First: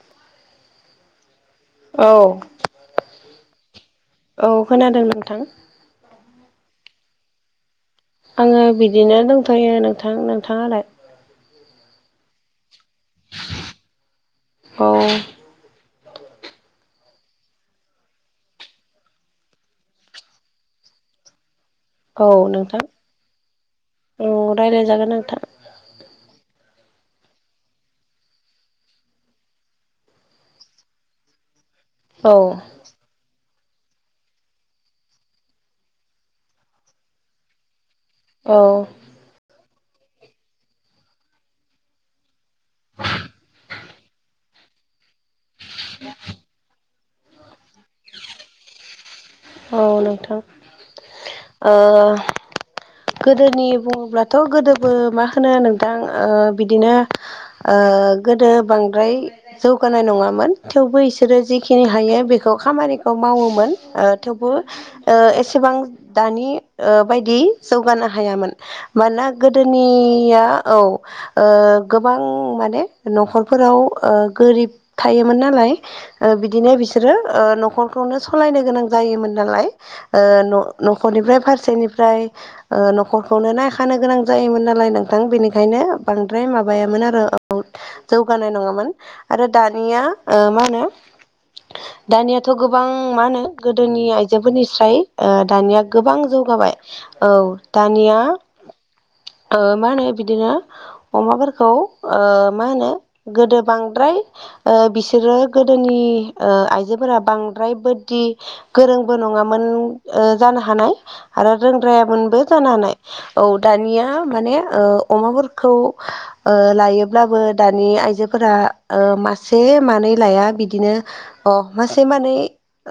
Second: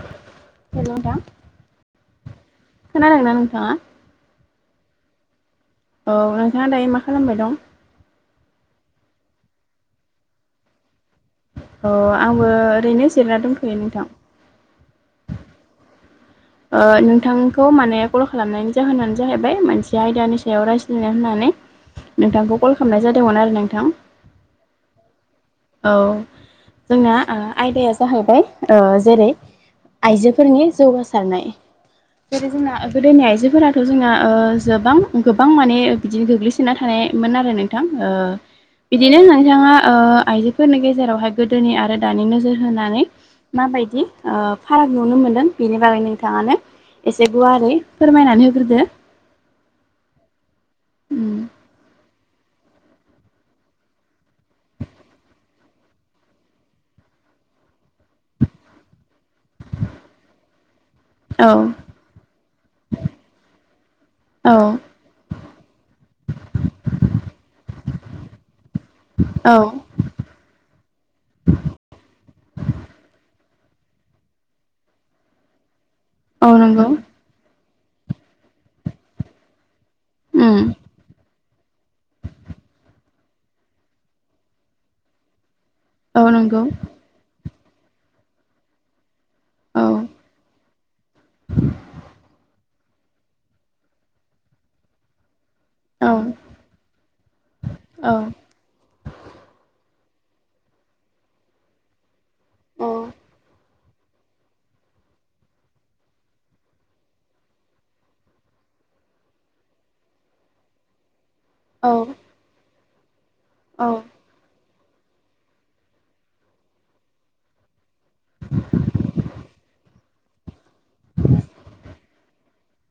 हेल' नोंथां औ खोनादोंना नोंथाङा औ खोनादों नोंथां औ नोंथाङा दायो मा खालामबाय दं आङो बिदिनो दंथ'यो नोंथां नोंथाङालाय अ आंबो ओरैनो जिरायना दंथ'यो नोंथां औ नोंथांखौ माने कल खालामनायनि जाहोनानो जाहैबाय मोनसे आयदानि सायाव रायज्लायनो होननानै औ नोंथांखौ कल नोंथां खालामनाय जादोंमोन आरो नोंथां औ रायज्लायजागोन नोंथां औ जोंना आयदाया जाहैबाय जेरै आइजोफोरनि जौगासारनाय औ जेरै जोंना गोदोनि आइजोफोराथ' जोंना गोबां गोबां माने बिदिनो गोग्लैसोना थानायमोन आरो नों औ बिदिनो नोंथाङा आइजोफोरनि गेजेरावहाय गोदोनि आरो दानि नोजोर होनानै माबायदि फाराग नुनो मोनदों बेनि बागै नोंथाङानो एसे गुवारै फोरमायनानै होग्रोदो औ नोंथां उम गोदोनि बुङोब्लाथ' गोदोबो मा होनो नोंथां बिदिनो गोदो बांद्राय जौगानाय नङामोन थेवबो बिसोरो औ जिखिनि हायो बे खौ खामानिखौ मावोमोन थेवबो औ एसेबां दानि बायदि जौगानो हायामोन मानोना औ गोदोनिया औ गोबां माने न'खरफोराव गोरिब थायोमोन नालाय औ बिदिनो नंगौ बिसोरो न'खरखौनो सालायनो गोनां जायोमोन नालाय उम न'खरनिफ्राय फारसेनिफ्राय न'खरखौनो नायखानो गोनां जायोमोन नालाय नोंथां बेनिखायनो औ बांद्राय नंगौ माबायामोन आरो जौगानाय नङामोन आरो औ दानिया मा होनो दानियाथ' गोबां मा होनो गोदोनि आइजोफोरनिस्राय दानिया औ गोबां जौगाबाय औ औ दानिया मा होनो बिदिनो अमाफोरखौ मा होनो औ गोदो बांद्राय बिसोरो गोदोनि आइजोफोरा बांद्राय बोददि गोरोंबो नङामोन जानो हानाय आरो औ रोंद्रायामोनबो जानो हानाय औ औ दानिया माने अमाफोरखौ लायोब्लाबो दानि आइजोफोरा मासे मानै लाया बिदि बिदिनो अ मासे मानै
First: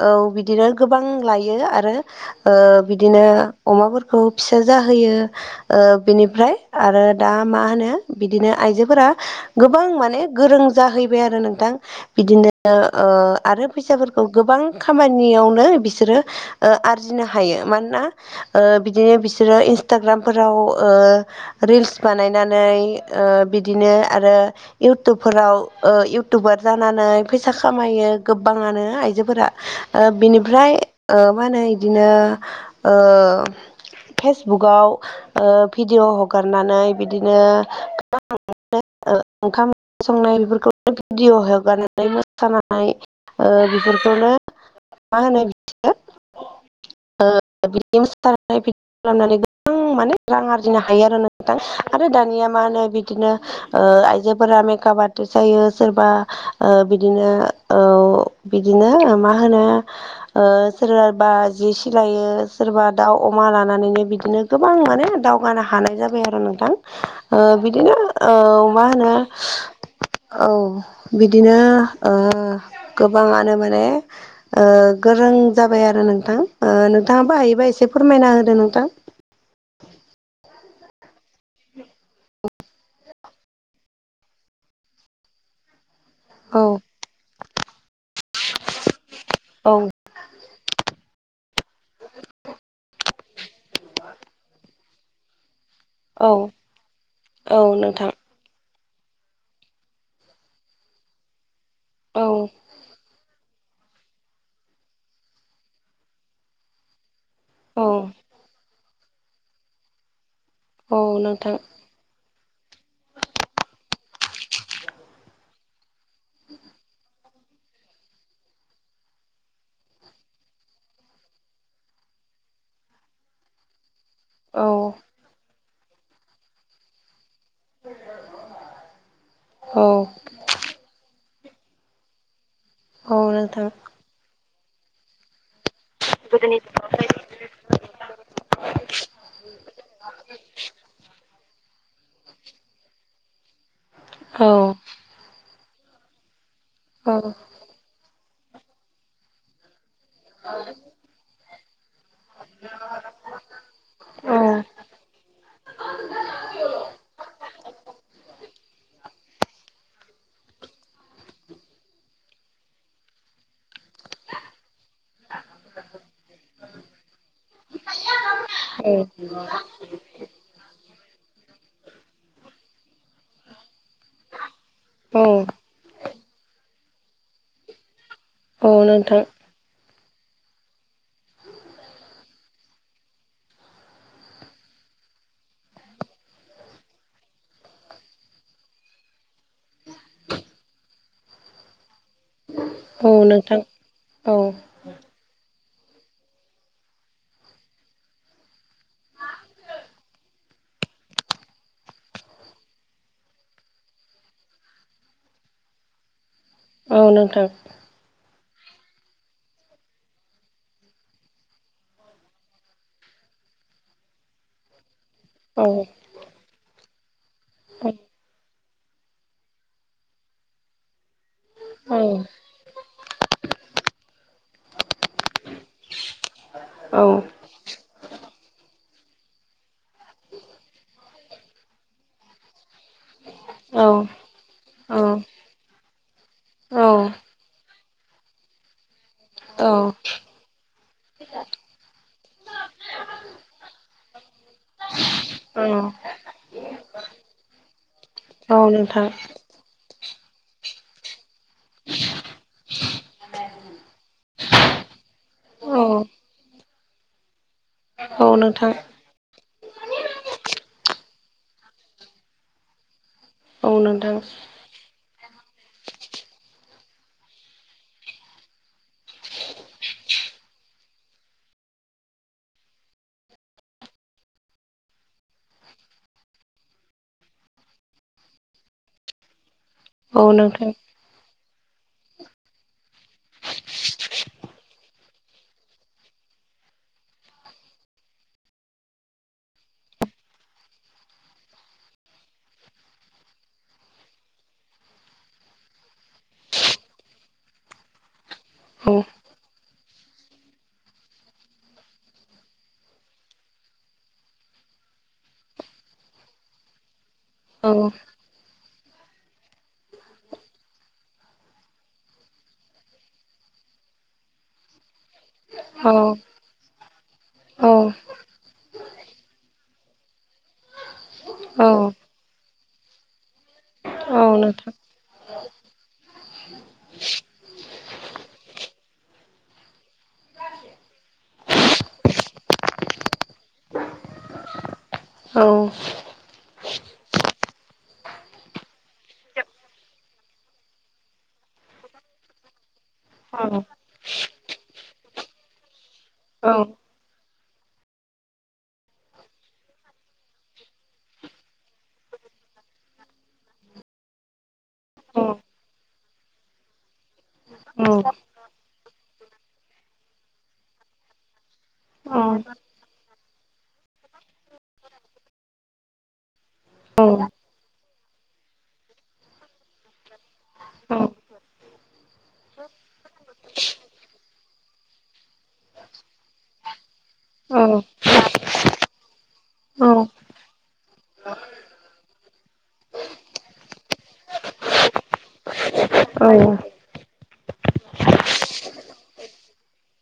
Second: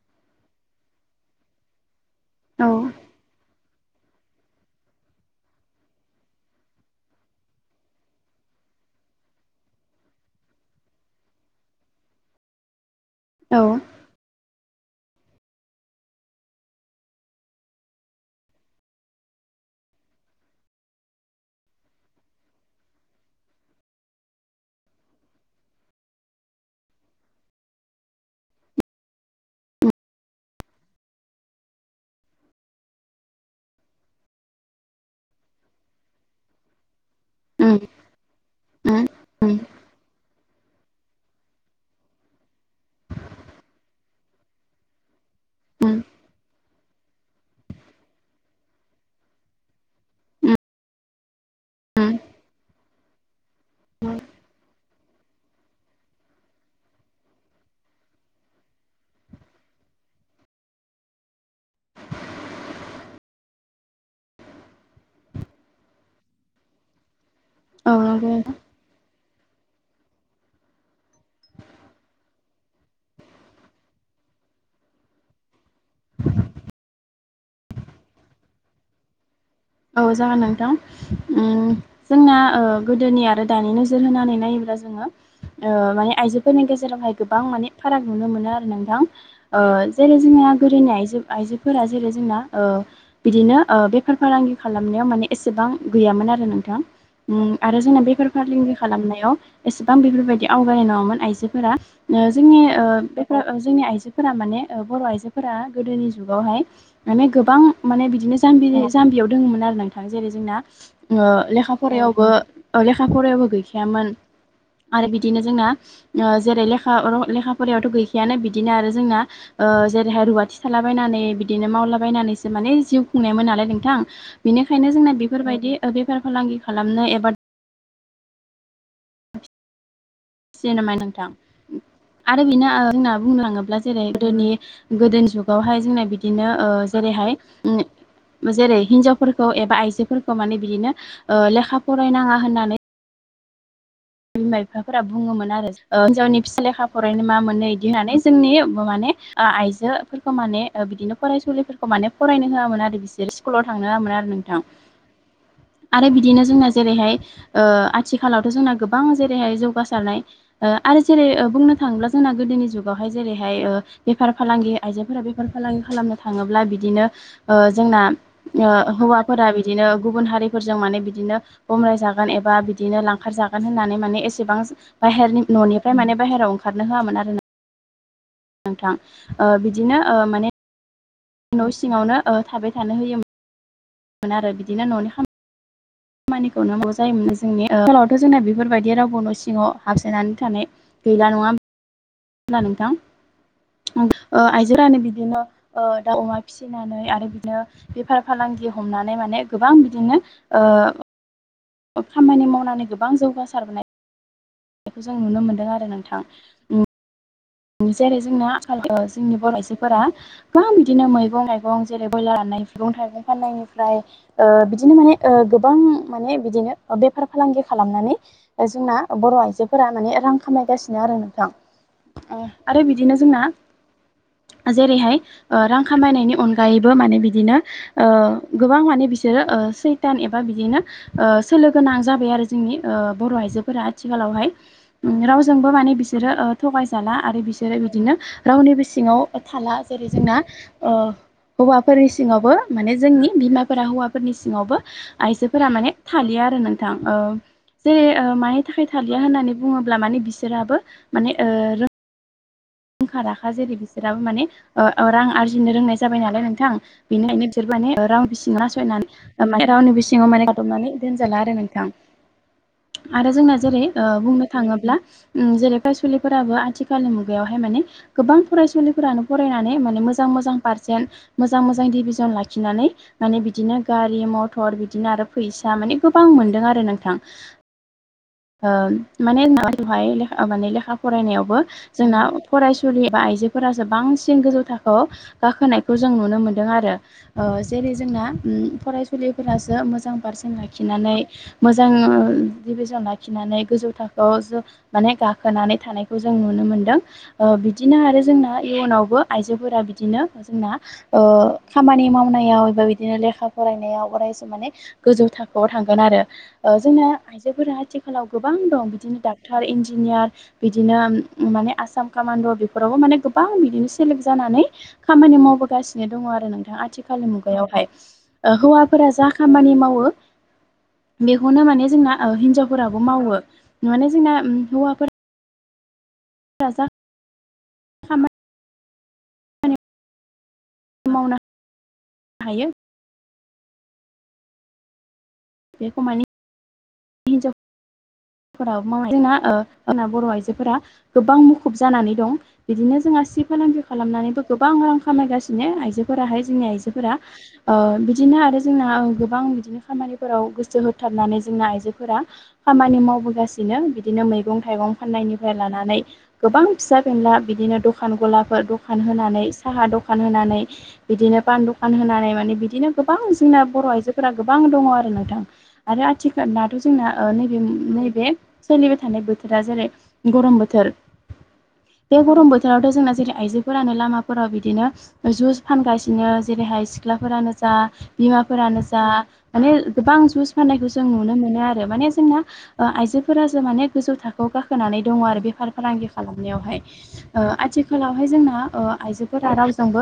औ बिदिनो गोबां लायो आरो औ बिदिनो अमाफोरखौ फिसा जाहोयो बिनिफ्राय आरो दा मा होनो बिदिनो आइजोफोरा गोबां माने गोरों जाहैबाय आरो नोंथां बिदिनो औ आरो फैसाफोरखौ गोबां खामानियावनो बिसोरो आरजिनो हायो मानोना बिदिनो बिसोरो इन्सटाग्रामफोराव रिल्स बानायनानै बिदिनो आरो इउटुबफोराव इउटुबार जानानै फैसा खामायो गोबाङानो आइजोफोरा बिनिफ्राय मा होनो बिदिनो फेसबुकआव भिडिय' हगारनानै बिदिनो उम गोबां उम उम ओंखाम ओंख्रि संनाय बेफोरखौ भिडिअ' हगारनानै मोसानानै बेफोरखौनो मा होनो उम बिदि बिदिखौ खालामनानै माने रां आरजिनो हायो आरो नोंथां आरो उम दानिया मा होनो बिदिनो आइजोफोरा मेकाप आर्टिस् जायो सोरबा बिदिनो बिदिनो मा होनो सोरबाबा जि सिलायो सोरबा दाउ अमा लानानैनो बिदिनो गोबां माने दावगानो हानाय जाबाय आरो नोंथां औ बिदिनो नंगौ मा होनो औ बिदिनो गोबाङानो माने गोरों जाबाय आरो नोंथां नोंथाङा बाहायोबा एसे फोरमायना होदो नोंथां औ जागोन नोंथां जोंना गोदोनि आरो दानि नोजोर होनानै नायोब्ला जोङो माने औ आइजोफोरनि गेजेरावहाय गोबां माने फाराग नुनो मोनो आरो नोंथां औ जेरै जोंना गोदोनि आइ आइजोफोरा जेरै जोंना बिदिनो बेफार फालांगि माने एसेबां गैयामोन औ आरो नोंथां औ आरो जोंना नोंथां बेफार फालांगि फालांगि खालामनायाव एसेबां बेफोरबायदि आवगायनाय नङामोन आइजोफोरा औ जोंनि जोंनि आइजोफोरा माने बर' आइजोफोरा गोदोनि जुगावहाय माने गोबां औ माने बिदिनो जाम्बि जाम्बियाव दङमोन आरो नोंथां जेरै जोंना औ नोंथां लेखा फरायावबो लेखा फरायावबो गैखायामोन आरो बिदिनो जोंना जेरै लेखा लेखा फरायावथ' गैखायानो बिदिनो आरो जोंना जेरैहाय रुवाथि थालाबायनानै बिदिनो मावलाबायनानैसो माने जिउ खुंनायमोन नालाय नोंथां औ बिनिखायनो जोंना बेफोरबायदि बेफार फालांगि खालामनो एबा औ नोंथां आरो बेनो आंना औ बुंनो नोंथां थाङोब्ला जेरै गोदोनि गोदोनि जुगावहाय जोंना बिदिनो जेरैहाय जेरै हिनजावफोरखौ एबा आइजोफोरखौ माने बिदिनो लेखा फरायनाङा होननानै औ बिमा बिफाफोरा बुङोमोन आरो हिनजावनि फिसाया लेखा फरायनानै औ मा मोननो बिदि होननानै जोंनि माने आइजोफोरखौ माने बिदिनो फरायसुलिफोरखौ माने फरायनो होआमोन आरो बिसोर स्कुलाव थांनो होआमोन आरो औ नोंथां आरो बिदिनो जोंना जेरैहाय आथिखालावथ' जोंना गोबां गोबां जेरैहाय जौगासारनाय आरो जेरै बुंनो थाङोब्ला जोंना गोदोनि जुगावहाय जेरैहाय बेफार फालांगि आइजो फोर बेफार फालांगि खालामनो थाङोब्ला बिदिनो जोंना हौवाफोरा बिदिनो गुबुन हारि फोरजों माने बिदिनो बमब्राय जागोन एबा बिदिनो लांखार जागोन होननानै माने एसेबां औ बाहेरनि न'निफ्राय माने बाहेराव ओंखारनो होआमोनोन आरो ना नोंथां बिदिनो माने न' सिङावनो थाबाय थानो होयोमोन मोन आरो बिदिनो न'नि खाम खामानिखौनो मावनांगौ जायोमोन जोंनि ओनसोलावथ' जोंना बेफोरबायदि रावबो न' सिङाव हाबसोनानै थानाय गैला नङा होमबा होनबा नोंथां औ आयजो फोरानो बिदिनो दाउ अमा फि फिनानै आरो बिदिनो बेफार फालांगि हमनानै माने गोबां बिदिनो खामानि मावनानै गोबां जौगासारबोनाय बेखौ जों नुनो मोन्दों आरो नोंथां औ नोंथां जेरै जोंना आखाल जोंनि बर' आजोफोरा गोबां बिदिनो मैगं थाइगं जेरै ब्रयलार राननाय मैगं थाइगं फाननायनिफ्राय बिदिनो माने औ गोबां माने बिदिनो बेफार फालांगि खालामनानै जोंना बर' आइजोफोरा माने रां खामायगासिनो आरो नोंथां औ आरो बिदिनो जोंना जेरैहाय रां खामायनायनि अनगायैबो औ माने बिदिनो गोबां माने बिसोरो सैथान एबा बिदिनो सोलो गोनां जाबाय आरो जोंनि बर' आइजोफोरा आथिखालावहाय रावजोंबो मान बिसोरो थखाय जाला आरो बिसोरो बिदिनो रावनिबो सिङाव औ थाला जेरै जोंना हौवाफोरनि सिङावबो माने जोंनि बिमाफोरा हौवाफोरनि सिङावबो आइजोफोरा माने थालिया आरो नोंथां जेरै औ मानि थाखाय नोंथां थालिया होननानै बुङोब्ला माने बिसोराबो रोंखा राखा जेरै बिसोराबो माने रां औ आरजिनो रोंनाय जाबाय नालाय नोंथां बेनिखायनो बिसोर माने औ रावनिबो सिङाव नोंथां नासयनानै रावनिबो सिङाव माने गादबनानै दोनजाला आरो नोंथां आरो जोंना औ नोंथां औ जेरै नोंथां बुंनो थाङोब्ला जेरै फरायसुलिफोराबो आथिखालनि मुगायाव हाय माने गोबां फरायसुलिफोरानो फरायनानै माने मोजां मोजां पारसेन्ट मोजां मोजां डिभिजन लाखिनानै माने बिदिनो गारि मथर बिदिनो आरो फैसा माने गोबां मोनदों आरो नोंथां माने औ नोंथां औ औ बेवहाय औ माने लेखा फरायनायावबो जोंना फरायसुलि बा आइजोफोरासो बांसिन गोजौ थाखोआव गाखोनायखौ जों नुनो मोन्दों आरो जेरै जोंना फरायसुलिफोरासो मोजां पारसेन्ट लाखिनानै मोजां डिभिजन लाखिनानै गोजौ थाखोआव जा माने गाखोनानै थानायखौ जों नुनो मोनदों बिदिनो आरो जोंना औ इयुनावबो आइजोफोरा बिदिनो जोंना खामानि मावनायाव एबा बिदिनो लेखा फरायनायाव अरायसम माने गोजौ थाखोआव थांगोन आरो जोंना आइजोफोरा बिसोरो जेबो आथिखालाव गोबां दं बिदिनो डाक्टर इन्जिनियार बिदिनो माने आसाम कामानद बेफोरावबो माने गोबां बिदिनो सेलेक् जानानै खामानि माव गासिनो रोङा दङ आरो नोंथाङा आथिखालनि मुगायावहाय हौवाफोरा जा खामानि मावो बेखौनो माने जोंना हिनजावफोराबो मावो माने जोंना रां खामायो मावनो हायो बेखौ मानि हिनजावाव मा जोंना जोंना बर' आइजोफोरा गोबां मुखुब जानानै दं बिदिनो जों आसि फालांगि खालामनानैबो गोबां रां खामायगासिनो आइजोफोराहाय जोंनि आइजोफोरा बिदिनो आरो जोंना गोबां बिदिनो खामानिफोराव गोसो होथारनानै जोंना आइजो फोर खामानि मावबोगासिनो बिदिनो मैगं थाइगं फाननायनिफ्राय लानानै गोबां फिसा बेनला बिदिनो दखान गलाफोर दखान होनानै साहा दखान होनानै बिदिनो बान दखान होनानै माने बिदिनो गोबां जोंना बर' आइजोफोरा गोबां दङ आरो नोंथां आरो आथिखाल थ जोंना नैे नैबे सोलिबाय थानाय बोथोरा जेरै गरम बोथोर बे गरम बोथोरावथ' जोंना जेरै आइजोफोरानो लामाफोराव बिदिनो जुस फानगासिनो जेरैहाय सिख्लाफोरानो जा बिमाफोरानो जा माने गोबां जुइस फाननायखौ जों नुनो मोनो माने जोंना आइजोफोरा माने गोजौ थाखोआव गाखोनानै दङ आरो बेफार फालांगि खालामनायावहाय आथिखालावहाय जोंना आइजोफोरा रावजोंबो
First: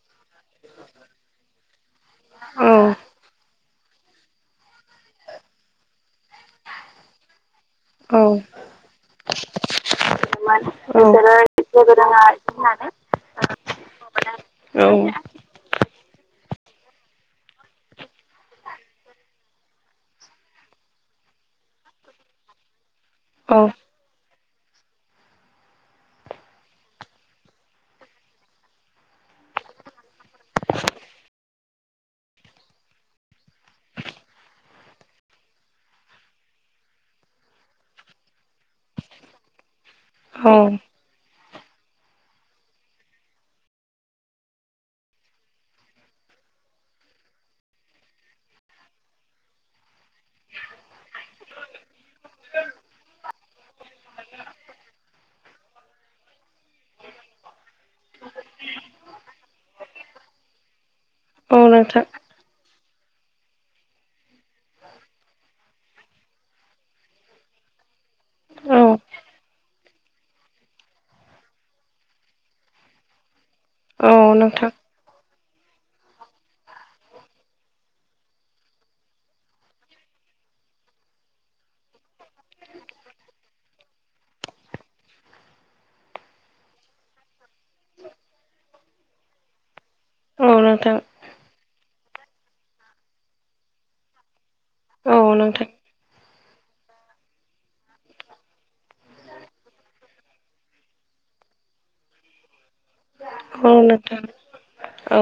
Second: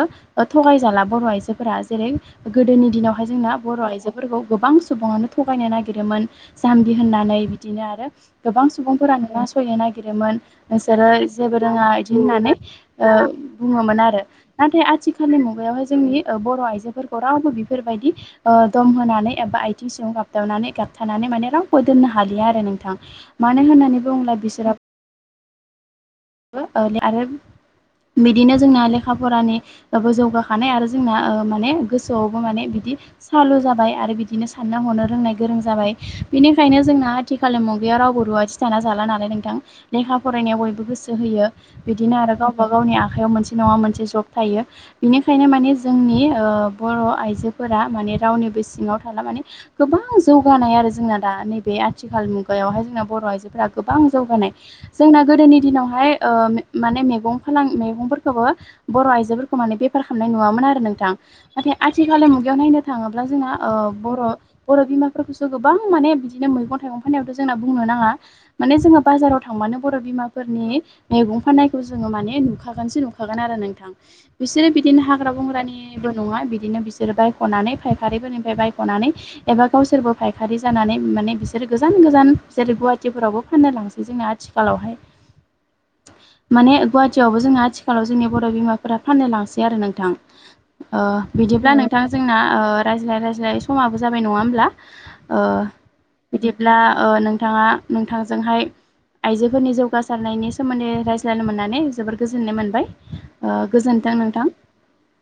थगायजाला बर' आइजोफोरा जेरै गोदोनि दिनावहाय जोंना बर' आइजोफोरखौ गोबां सुबुङानो थगायनो नागिरोमोन जाम्बि होननानै बिदिनो आरो गोबां सुबुंफोरा नासयनो नागिरोमोन नोंसोरो जेबो रोङा बिदि होननानै बुङोमोन आरो नाथाय होननानै औ आथिखालनि मुगायावहाय जोंनि बर' आइजोफोरखौ रावबो बेफोरबायदि दम होनानै एबा आइथिं सिङाव गाबदावनानै गाबथानानै माने रावबो दोननो हालिया आरो नोंथां औ मानो होननानै बुङोबला बिसोरो आरो बिदिनो जोंना लेखा फरानि बो जौगाखानाय आरो जोंना माने गोसोआवबो माने बिदि सालु जाबाय आरो बिदिनो सानना हनो रोंनाय गोरों जाबाय बेनिखायनो जोंना आथिखालनि मुगायाव रावबो रुवाथि थाना जााला नालाय नोंथां लेखा औ फरायनायाव बयबो गोसो होयो बिदिनो आरो गावबा गावनि आखायाव मोनसे नङा मोनसे जब थायो बिनिखायनो माने जोंनि बर' आइजोफोरा माने रावनिबो सिङाव थाला माने गोबां जौगानाय आरो जोंना दा नैबे आथिखाल मुगायावहाय जोंना बर' आइजोफोरा गोबां जौगानाय जोंना गोदोनि दिनावहाय माने मैगं फालां मैगंफोरखौबो बर' आइजोफोरखौ माने बेफार खालामनाय नुवामोन आरो नोंथां औ नाथाय नोंथां आथिखालनि मुगायाव नायनो थाङोब्ला जोंना बर' बर' बिमाफोरखौसो गोबां माने बिदिनो मैगं थाइगं फाननायावथ' जोंना बुंनो नाङा माने औ जोङो बाजाराव थांबानो बर' बिमाफोरनि मैगं फाननायखौ जोङो माने नुखागोनसो नुखागोन आरो नोंथां औ बिसोरो नोंथां बिदिनो हाग्रा बंग्रानिबो नङा बिदिनो बिसोर बायख'नानै फायखारिफोरनिफ्राय बायख'नानै एबा गावसोरबो फायखारि जानानै माने बिसोर गोजान गोजान बिसोर गुवाहाटिफोरावबो फाननो लांसै जोंना आथिखालावहाय माने गुवाहाटियावबो जोंहा आथिखालाव जोंनि बर' बिमाफोरा फाननो लांसै आरो नोंथां औ नोंथां बिदिब्ला नोंथां जोंना रायज्लाय रायज्लाय समाबो जाबाय नङा होमब्ला औ ओ नोंथां बिदिब्ला नोंथाङा नोंथांजोंहाय आइजोफोरनि जौगासारनायनि सोमोन्दै रायज्लायनो मोननानै जोबोर गोजोननाय मोनबाय औ नोंथां औ